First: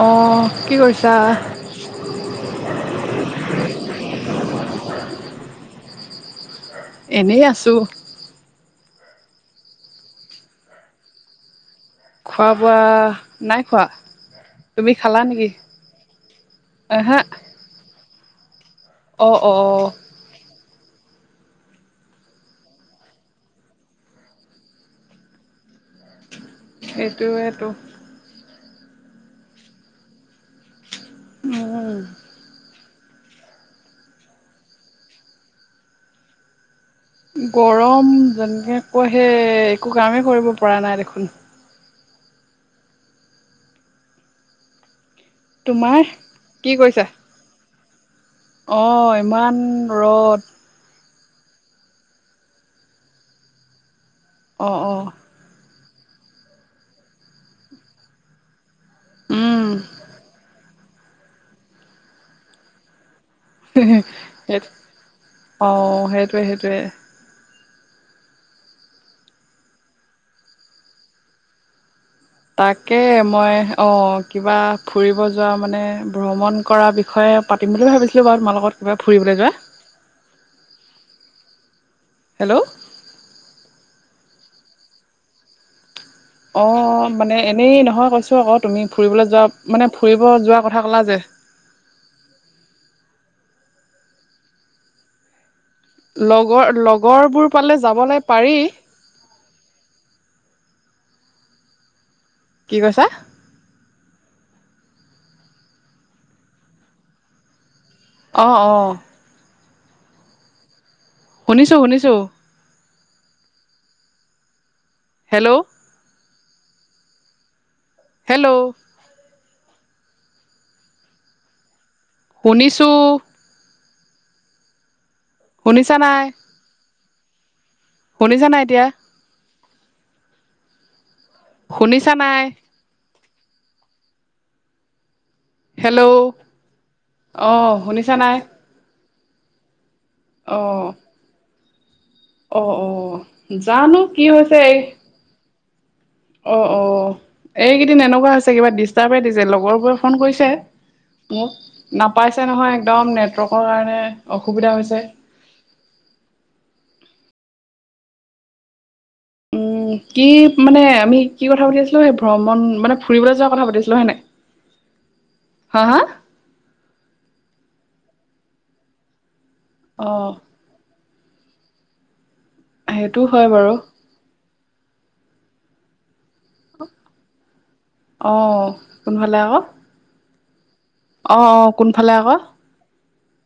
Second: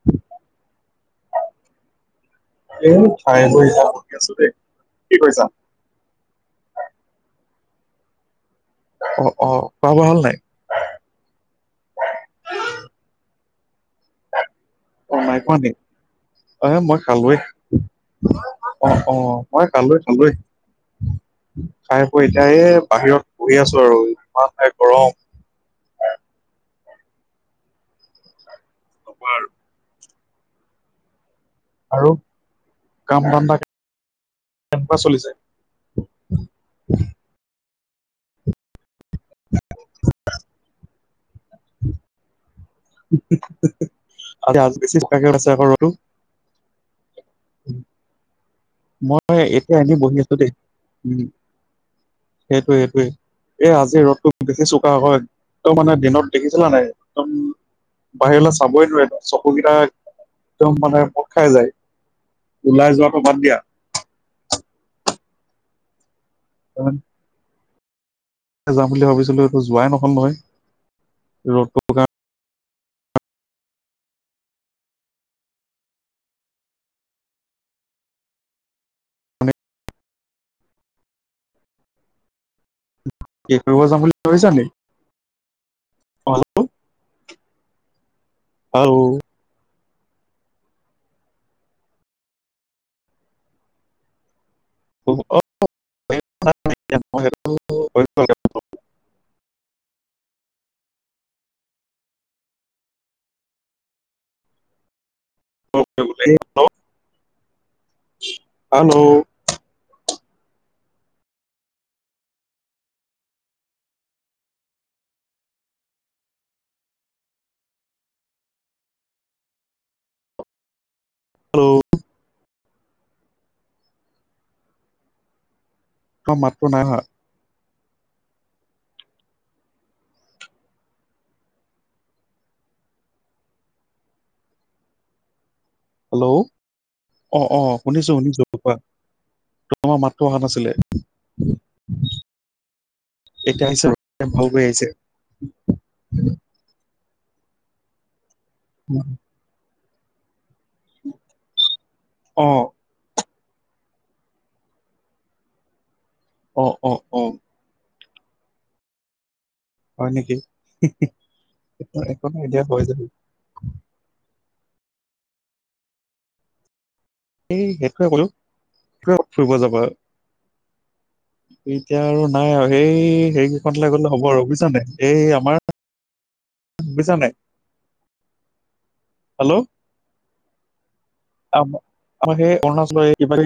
অঁ কি কৰিছা এ ঠাই গ যাম শি আছো দেই কি কৈছা [unintelligible] এনেই আছো। অ অ খাৱা-বোৱা হ'ল নাই? খোৱা- বোৱা নাই খোৱা। তুমি অ খালা নাই নেকি? পোৱা নি? অ মই এহে খালোএ। অ অ মই খালোএ খালোএ। খাই পৈ এতিয়াই এই বাহিৰত বহি আছো আৰু ইমানহে গৰম। সেইটোৱেতো। অপাৰ উম, আৰু কাম ধান্দা কেনকা চলিছে? গৰম যেনেকে কৈ সেই একো কামেই কৰিব পৰা নাই দেখোন। আজ গছ [unintelligible] তোমাৰ কি কৰিছা? উম [inaudible] অ', মই ইমান এতিয়া এনে বহি আছো ৰ'দ। দেই। উ সেইটয়ে সেইটোৱে এই আজি ৰ'দটো বেছি অ', চোকা অ', হয় একম মানে দিনত দেখিছিলা নাই একদম বাহিৰলৈ চাবই নোৱাৰেদম উম। চকুকেইটা একদম মানে মূট খাই যায় ওলাই যোৱটো বাদ দিয়া। সেই অ সেইটোৱে সেইটোৱে। যাম বুলি ভাবিছিলো এইটো যোৱাই নহ'ল নহয়। ৰ'দটোৰ কাৰণে তাকে মই অ কিবা ফুৰিব যোৱা মানে ভ্ৰমণ কৰা বিষয়ে পাতিম বুলি ভাবিছিলো বাৰু তোমাৰ লগত কিবা ফুৰিবলৈ কাৰণে যোৱা। হেল্ল'। কি কৰিব যাম বুলি ভাবিছা নি? হেল্ল' অঁ মানে এনেই নহয় কৈছোঁ আকৌ তুমি হেল্ল' ফুৰিবলৈ যোৱা মানে ফুৰিব যোৱাৰ কথা ক'লা যে? [unintelligible] লগৰ হেল্ল' লগৰবোৰ পালে যাবলৈ পাৰি কি কৈছা? বলে হেল্ল' অঁ অঁ শুনিছোঁ শুনিছোঁ হেল্ল' হেল্ল' হেল্ল' শুনিছো শুনিছা নাই অ মাততোনাই অহা শুনিছা নাই এতিয়া শুনিছা নাই হেল্ল' অ শুনিছো শুনিছা নাই শুনিছো কোৱা তোমাৰ মাতটো অহা নাছিলে অ অ এতিয়া আহিছে জানো কি হৈছে ভালকৈ এই আহিছে। অ অ এইকেইদিন এনেকুৱা হৈছে কিবা ডিষ্টাৰ্ব দিছে লগৰবোৰে ফোন কৰিছে মোক নাপাইছে অ' নহয় একদম নে কৰ কাৰণে অসুবিধা হৈছে অ' অ' অ' উম হয় কি নেকি মানে আমি কি কথা পাতিছিলো সেই একো নাই এতিয়া ভ্ৰমণ হৈ মানে যাব। ফুৰিবলৈ যোৱাৰ কথা পাতিছিলো হয়নে হা হা এই সেইটোৱে কলো সেইটোৱে ফুৰিব যাবা অঁ এতিয়া আৰু নাই আৰু সেইটো সেই হয় বাৰু হেইকেইখনলে গ'লে হ'ব আৰু জানে এই আমাৰ বুজিচানে আহ কোনফালে আকৌ অঁ অঁ কোনফালে আকৌ সেই অৰুণাচলৰ এই কিবি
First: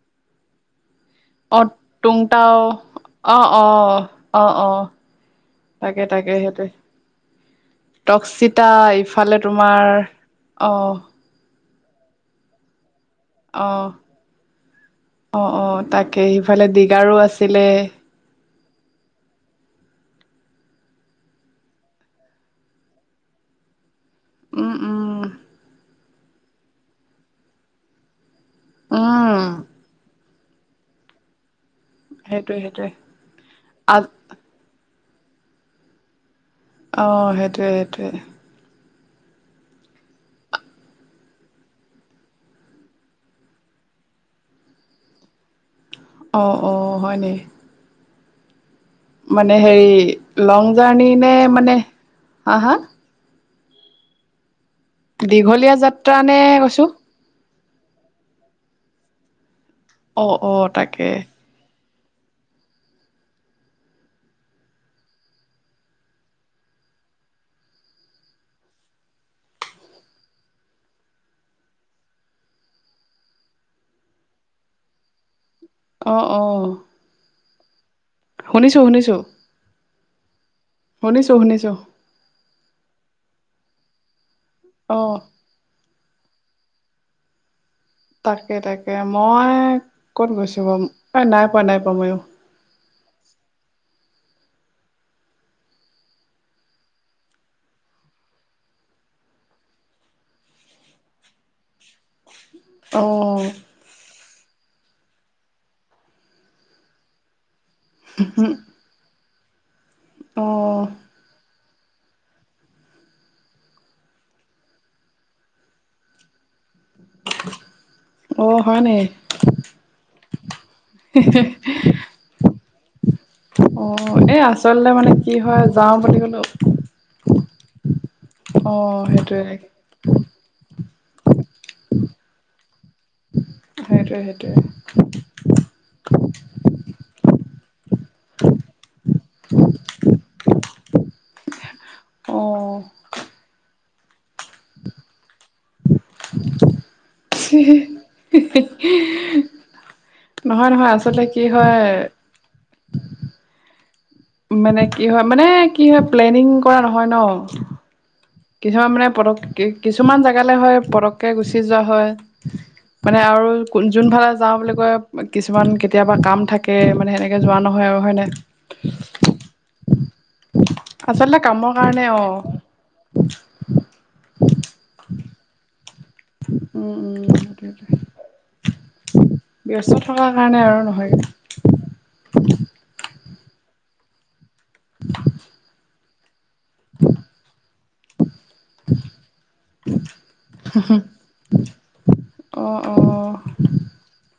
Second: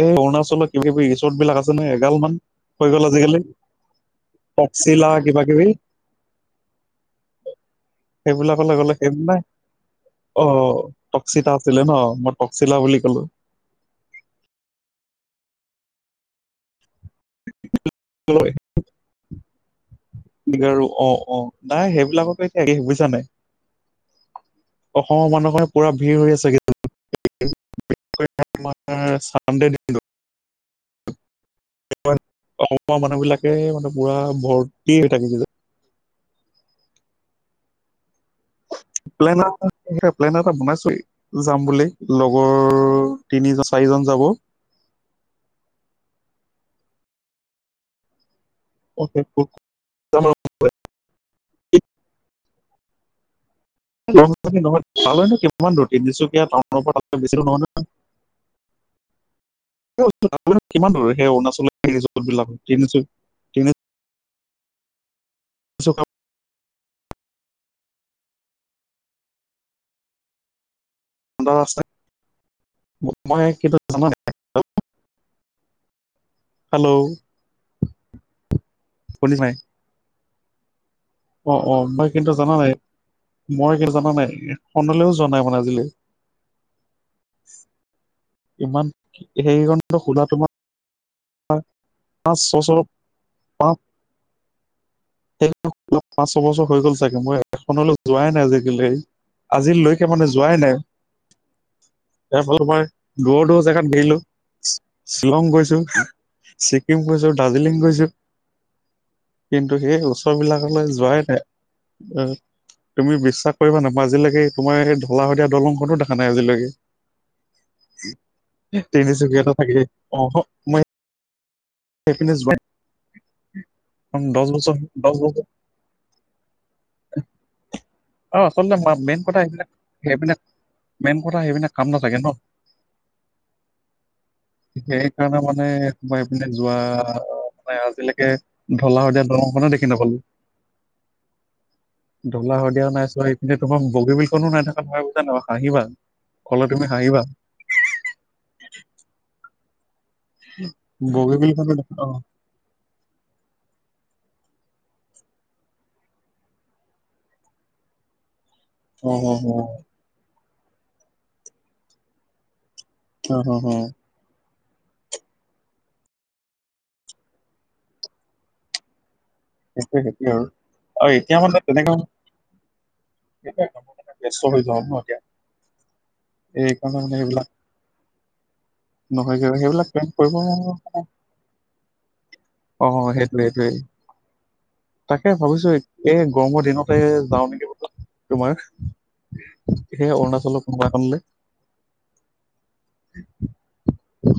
এই অৰুণাচলৰ কিবাকিবি চত বিলাক অঁ আছে ন এগাল মান তুংটাও হৈ গ'ল আজিকালি অঁ অঁ অঁ অঁ তকচিতা কিবা কিবি তাকে তাকে সহঁতে টক্সিতা সেইবিলাকলৈ গ'লে সেই ইফালে নাই তোমাৰ অহ ছিলে ন মই টকসিলা বুলি কলো অ' অ অ তাকে সিফালে দীগাৰো আছিলে ঐ ডিগাৰুঅ অনাই সেইবিলাকতো এতিয়াএৰিমবুছা নাই উম উম অসমৰ মানুহৰপুৰা ভিৰ হৈ আছে উম চান সেইটোৱে সেইটোৱে অসমৰ মানুহ বিলাকে মানে আ পুৰা ভৰ্তি হৈ থাকে বুলে অ সেইটয়ে সেইটয়ে প্লেন এ প্লেন এটা বনাইছো যাম বুলি লগৰ তিনিজন চাৰিজন যাব অ অ হয়নে মানে হেৰি লং যাব জাৰ্ণি নে মানে হা হা নহয় তালৈ নো দীঘলীয়া কিমান যাত্ৰা নে তিনিচুকীয়া টাউনৰ কৈছো পৰা বেছিদুৰনহয় ন অঁ [unintelligible] অঁ কিমান তাকে বাৰু সেই অৰুণাচল ৰিজৰ্ট বিলাকত [unintelligible] আছ ক [unintelligible] মই কিন্ত জানা নাই অ, অ হেল্ল' শুনিছোঁ শুনিছোঁ শুনিছা নাই অ অ মই কিন্তু জানা নাই মই কিন্তু জাননা নাই সলৈও অঁ জোৱা নাই মানে আজিলি [unintelligible] তাকে তাকে মই খোলা ক'ত তোমাৰ গৈছো বা অ নাই পোৱা নাই পোৱা ময়ো পাঁচ ছবছৰ পাঁচ সেই পাঁচ ছয়বছৰ হৈ গ'ল চাগে মই এখনলৈ যোৱাই নাই আজিকালি- আজিলৈকে মানে যোৱাই নাই। [inaudible] ইাৰ ফালৰ পৰাই অঁ দূৰৰ দূৰ জেগাত দেৰিিলো শ্বিলং গৈছো। ছিকিম গৈছো, দাৰ্জিলিং গৈছো কিন্তু- ত সেই অঁ ওচৰবিলাকলৈ যোৱাই নাই। তুমি বিশ্বাস কৰিবা নাপা আজিলৈকে তোমাৰ এই ঢলা শদীয়া দলংখনো দেখা নাই আজিলৈকে- অঁ হয় নি তিনিচুকীয়াটা থাকেই অ মই সেই পিনে জোৱোই অ এই আচলতে মানে দহ কি বছৰ হয় যাওঁ বুলি ক'লেও- অ আচলতে মেইন কথা সেইবিলাক সেইবিলাক- মেইন কথা সেইবিলাক কাম নাথাকে ন। সেইটোৱে সেইটোৱে সেই কাৰণে মানে সোমাই পিনে যোৱা মানে আকে ঢলা, শদিয়া দঙখে দেখি নাপালো ঢলা অ', সদিয়াও নাইছো এপিনে তোমাৰ- বগী, বিলখনো নাইথকা ভয় বুজ জান ন হাঁহিবা কললে তুমি- হাঁহিবা হিই হিই নহয় নহয় আচলতে কি বগীবিলখনো হয়। দেখা অ মানে কি হয় মানে কি হয় প্লেনিং কৰা নহয় ন। কিছুমান মানে অ পক অ অ কিছুমান জেগালৈ হয় পটককৈ গুচি যোৱা হয়। মানে অ আৰু অ অ কোন যোন ভাল আ যাওঁ বুলি কয় কিছুমান কেতিয়াবা কাম থাকে মানে সেনেকে যোৱা নহয় আৰু হয়নে। স সেইটো আৰু আৰু এতিয়া আচলতে মানে কামৰ তেনেকা- কাৰণে অ এ ব্যস্ত হৈ যাম ন এতিয়া- এই কণ উম মান উম এইবিলাক- সেইটোৱে নহয় সেইবিলাক ব্যস্ত থকাৰ কৰিব কাৰণে আৰু [unintelligible] নহয়গে অ স- সেইটোৱেই তাকে ভাবিছো এই গৰমৰ দিনতে যাওঁ নেকি বোলো তোমাৰ সেই অৰুণাচলৰ কোনোবাএখনলে অ' অ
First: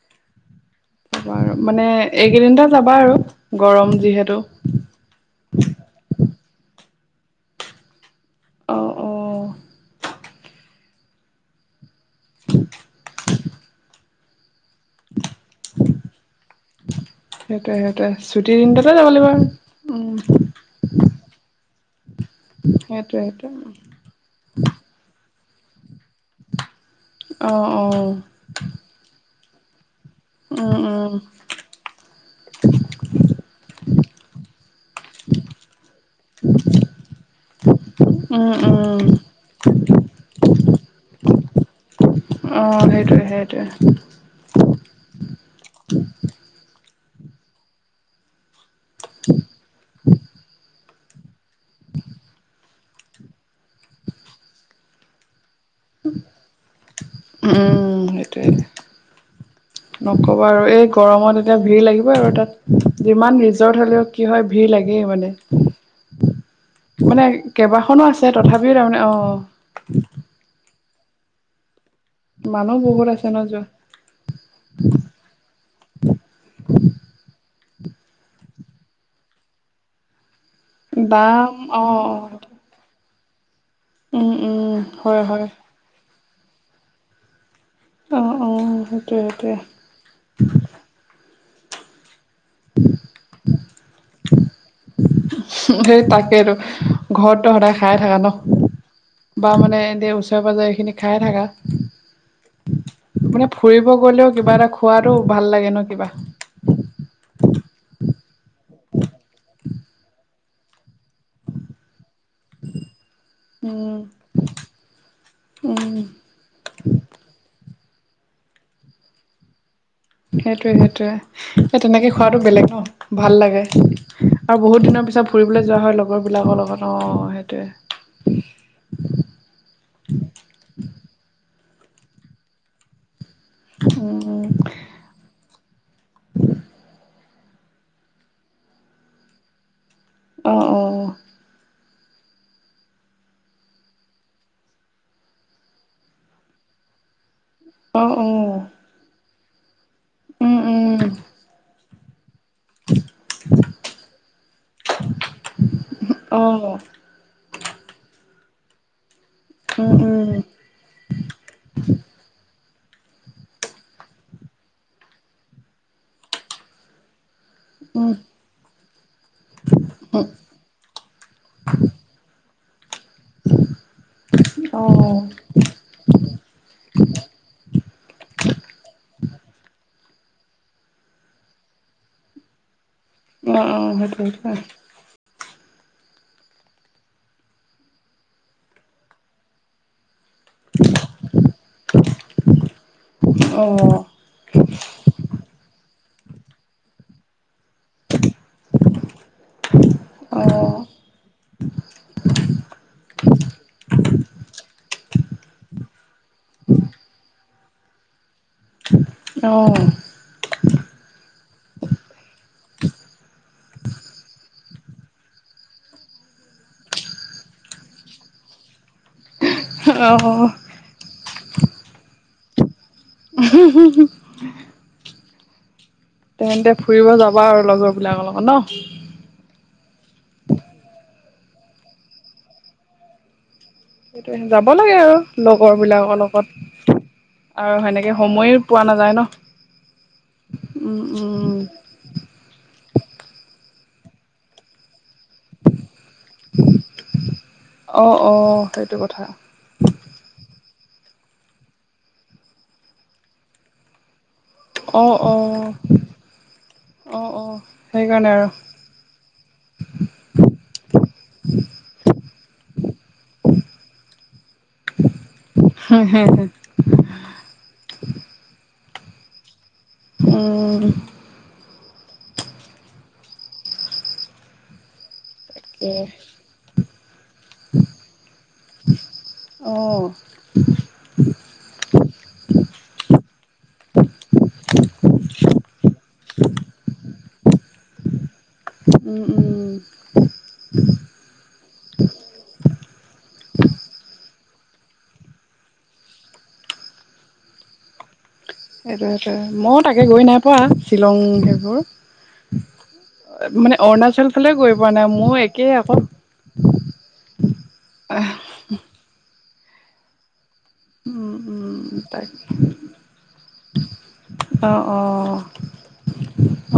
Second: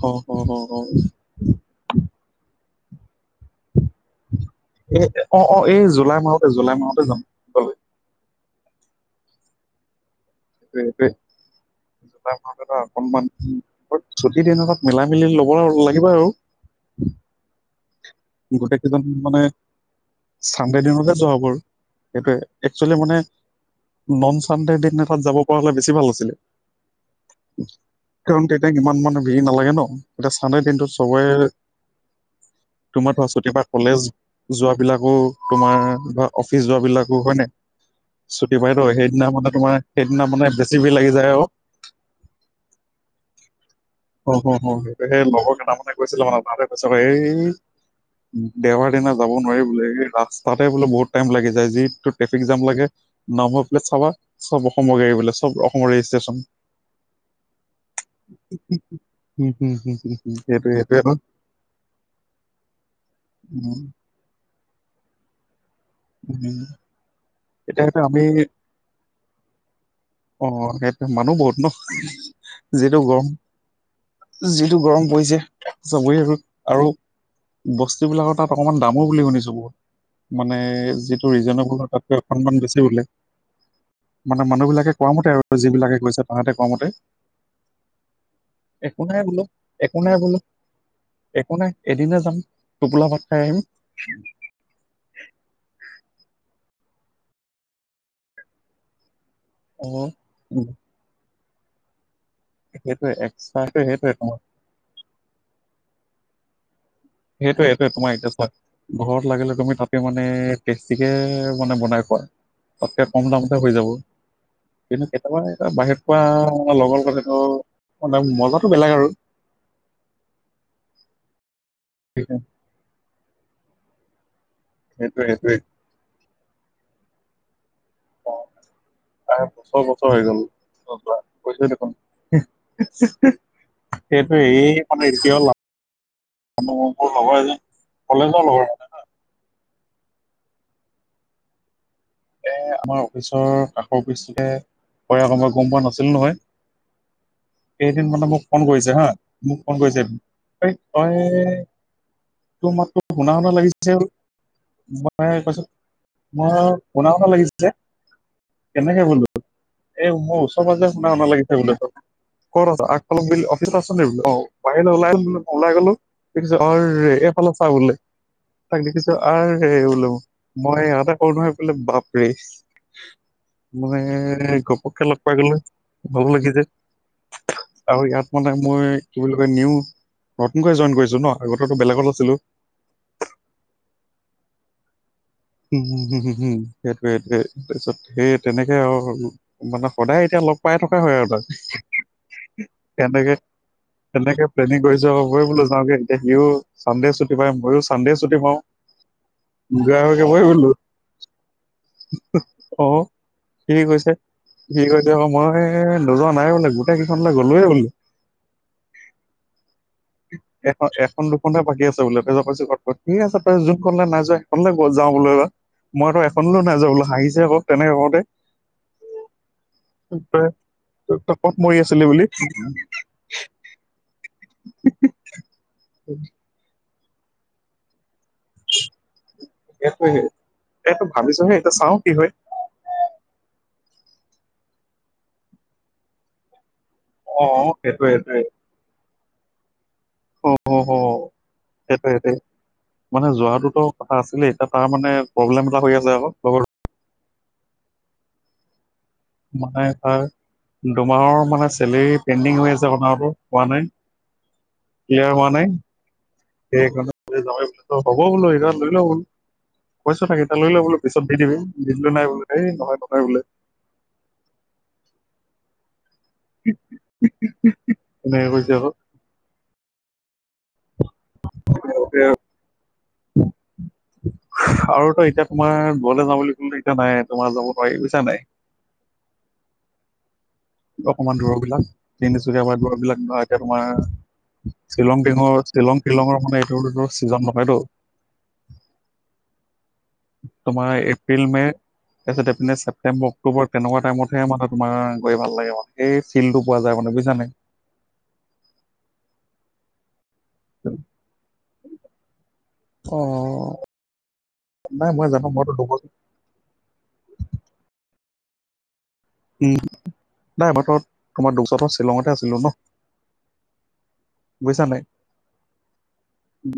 অ অ অ অ আৰু মানে এইকেইদিনটে যাবা আৰু- গৰম যিহেতু এ অ অ এই জুলাই মাহতে জুলাই মাহতে যাম গলে অ অ সেইটো এইটোৱে জোতাই মাহটো এটা অকনমান ছুটি দিনতে মিলাই মেলি ল'ব লাগিব আৰু- সেইটোৱে সেইটোৱে ছুটিৰ গোটেই দিনটোতে কেইজন যাব লাগিব মানে আৰু উম চানডে দিনতে যোৱা হ'ব আৰু সেইটোৱে একচুৱেলি মানে সেইটোৱে সেইটোৱে মন চানডে দিন তাত যাব। তই হলে বেছি ভাল আছিলে অঁ অঁ কাৰণ তেতিয়া ইমান মানে ভিৰ নালাগে ন এতিয়া চানদে উম দিনটোত উম চবৰে- ই থৰাসত পৰা কলেজ যোৱাবলাকো তোমাৰ বা অফিচ যোৱ বিলাকো হয় নে ছুটি উম পাইতো উম সেইদিনা মানে তোমাৰ সেইদিনা মানে বেছি ভিৰ লাগি যায় আৰু অঁ সেইটোৱে সেইটোৱে অ হ হ সেই লগৰ কেইটামানে কৈছিলে মানে তাতে কৈছে এই দেওবাৰ দিনা যাব নোৱাৰি বোলে এই ৰাস্তাতে বোলে বহুত- টাইম লাগি যায় যিটো ট্ৰেফিক জাম লাগে নাম বাৰ পেলেট চাবা চব অসমৰ গাড়ী বোলে চব- মোৰ ৰেছটেছন উম সেইটোৱে নকব আৰু সেইটোৱে এই সেইটোৱে ন গৰমত এতিয়া ভিৰ লাগিব আৰু তাত যিমান উম ৰিজৰ্ট হ'লেও কি হয় ভিৰ লাগেই মানে। উম মানে এতিয়া সেইটো কেইবাখনো আমি আছে তথাপিও তাৰমানে অ অ সেইটো মানুহ বহুত ন মানুহ যিতু বহুত গৰম। আছে ন যোৱা যিতো গৰম পৰিছে যাবই আৰু বস্তুবিলাকৰ তাত অকণমান দামো বুলি শুনিছোঁ ব মানে যিটো দাম ৰিজনেবল অঁ হয় তাতকৈ অঁ অকনমান বেছি বোলে উম মানে উম মানুহবিলাকে কোৱা হয় মতে হয় আৰু যিবিলাকে কৈছে তাহাঁতে কোৱা মতে অঁ অঁ একো সেইটোৱে নাই বোলে সেইটোৱে একো নাই বোলে একো নাই এদিনে যাম টোপোলা ভাত খাই আহিম সেই তাকে তো ঘৰত ত সদায় খাই থাকা ন বা মানে অ এনে ওচৰে উম, পাঁজৰে এইখিনি খায়ে থাকা সেইটোৱে এক্সট্ৰা ফুৰিব সেইটোৱে গলেও তোমাৰ কিবা এটা খোৱাতটো ভাল লাগে ন কিবা হয় ঘৰত লাগিল তুমি তাতে মানে বেছিকৈ মানে বনাই খোৱা তাতকৈ কম দামতে হৈ যাব উম কিন্তু কেতিয়াবা এ উম বাহিৰ খোৱা লগৰ পালেটো মানে মজাটো বেলেগ আৰু সেইটোৱে সেইটোৱেই এ তেনেকে খোৱাটো বেলেগ ন ভাল লাগে আৰু বহুত দিনৰ সেইটোৱে পিছত সেইটোৱে ফুৰিবলৈ যোৱা হয় লগৰ বিলাকৰ লগত অ সেইটোৱে অ আ পিছৰ বছৰ বছৰ হৈ গল যোৱা কৈছোৱেই দেখোন সেইটো উম এই মানে এতিয়াও যে কলেজৰ লগৰ মানে অ অ এ আমাৰ অফিচৰ কাষৰ অফিচতে হয় আক মই গম পোৱা নাছিলোঁ নহয় অ অ কেইদিন অ মানে মোক ফোন কৰিছে হা মোক ফোন কৰিছে উম উম তই তোৰ মাততো শুনা শুনা লাগিছিল মই কৈছো অ মই শুনা শুনা কেনেকে হল উম এ উম মোৰ ওচৰে পাজৰে শুনা শুনা লাগিছে বোলে ক'ত আছা আগফালে অফিচত আছ দে অ বাহিৰলৈ ওলাই গলো চা বোলে উম তাক দেখিছো আৰু বোলে মই ইয়াতে কৰো নহয় বাপৰে মানে অ ঘপকে লগ পাই অ গলো ভাল লাগিছিল আৰু ইয়াত মানে মই কি বুলি কয় নিওঁ নতুনকৈ জইন কৰিছো ন আগতেটো বেলেগত আছিলো অ অ সেইটো হয় হম হম হম সেইটোয়ে সেইটোৱে তাৰপিছত সেই তেনেকে আৰু মানে সদায় এতিয়া পাই থকা হয় আৰু তাক তেনেকে অ তেনকে প্লেনিং কৰিছোঁ বোলো যাওঁগে এতিয়া সিওঁ চানডে ছুটী পায় ময়ো চানডে ছুটী পাওঁ [unintelligible] অ সি কৈছে মই নোযোৱা নাই বোলে গোটেই কেইখনলৈ গ'লোয়ে বোলে অ এখন এখন দুখনহে বাকী আছে বোলে তাৰ পিছত কৈছে যোনখনলে নাই যোৱা সেইখনলে যাওঁ বোলো এইবাৰ মইতো এখন নাইযোৱা বোলো হাঁহিছে আকৌ তেনেকে কওঁতে অ মৰি আছিলে বুলি [unintelligible] তেন্তে ফুৰিব যাবা আৰু লগৰ বিলাকৰ লগত ন সেইটো এইটো ভাবিছোহে এইটো চাওঁ কি হয় যাব লাগে আৰু লগৰ বিলাকৰ লগত অ আৰু সেইটোৱে সেনেকে সেইটোৱে সময় পোৱা নাযায় ন অ সেইটো উম উম সেইটোৱে মানে যোৱাটোত কথা আছিলেই এতিয়া তাৰ মানে প্ৰব্লেম এটা হৈ আছে লগৰ অ অ সেইটো কথা মানেফাৰ দুমাহৰ মানে চেলেৰি পেণ্ডিং হৈ আছে কথাটো হোৱা নাই। অ' ক্লিয়াৰ অ। হোৱা নাই অ সেইকাৰণে যে অ নহয় বোলো হব সেইকাৰণে আৰু বোলো সেইখন লৈ লওঁ বোলো। কৈছো তাক এতিয়া লৈ ল বোলো পিছত দি দিবি নিদিলো নাই বোলো সেই নহয় ককাই বোলে। হাঁইহ! এনেকে কৈছে ক। অঁ অঁ! Okay okay. আৰুতো এতিয়া তোমাৰ তাকে গৰলে যাওঁ বুলি মাৰিছা নাই তোমাৰ যাব পাৰি বুইছা নাই। অ উম অকমান দূৰবিলাক তিনিচুকীয়াপা দূৰবিলাক ধৰা এতিয়া তোমাৰ শ্বিলং টিঙৰ শ্বিলং টিলঙৰ মানে এইটো চিজন নহয়টো। উম! উম! তোমাৰ এপ্ৰিল মে তাৰপিছত এপিনে ছেপটেম্বৰ অক্টোবৰ তেনেকুৱা টাইমত সেইমতে তোমাৰ গৈ ভাল লাগে মানে সেই ফিল্ডটো পোৱা যায় মানে বুইছানাই। সেইটোৱে সেইটোৱে মও তাকে গৈ নাইপোৱা শ্বিলং অ সেইবোৰ মানে অৰুণাচল ফালে গৈ পোৱা নাই মই মোও জানো মইতো একেই আক। দুবছৰ নাই মই ত তোমাৰ দুচত উম তাক শ্বিলঙতে আছিলোঁ ন। অ! বুজিছা অ! নাই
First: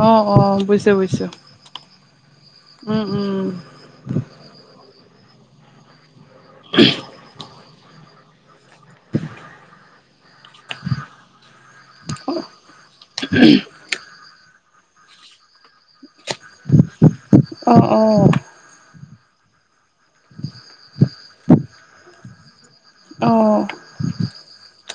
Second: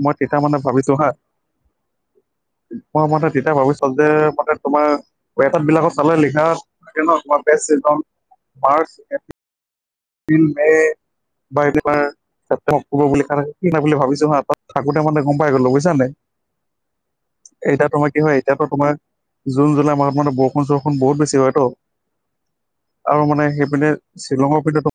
মই অঁ তেতিয়া অঁ মানে বুজিছো ভাবিছো হা বুজিছোঁ। উম মই মানে উম তেতিয়া ভাবিছ যে মানে তোমাৰ ৱেফত বিলাকত চালে লিখা থাকে ন তুমাৰ মাৰ্চ এপ্ৰিল মে বা এইবিলাক তুমাৰ চেপ্তেম অক্টোবৰ বুলি লিখা থাকে কি বা বুলি ভাবিছো হা তাত থাকোতে মানে গম পাই গ'লো বুইছা নাই। অ এতিয়া অ তোমাৰ কি হয়, এতিয়াতো তোমাৰ। জুন জুলাই মাহত মানে বৰষুণ চৰষুণ বহুত বেছি হয়তো। আৰু মানে অ সেইপিনে শ্বিলঙৰ পিনেতু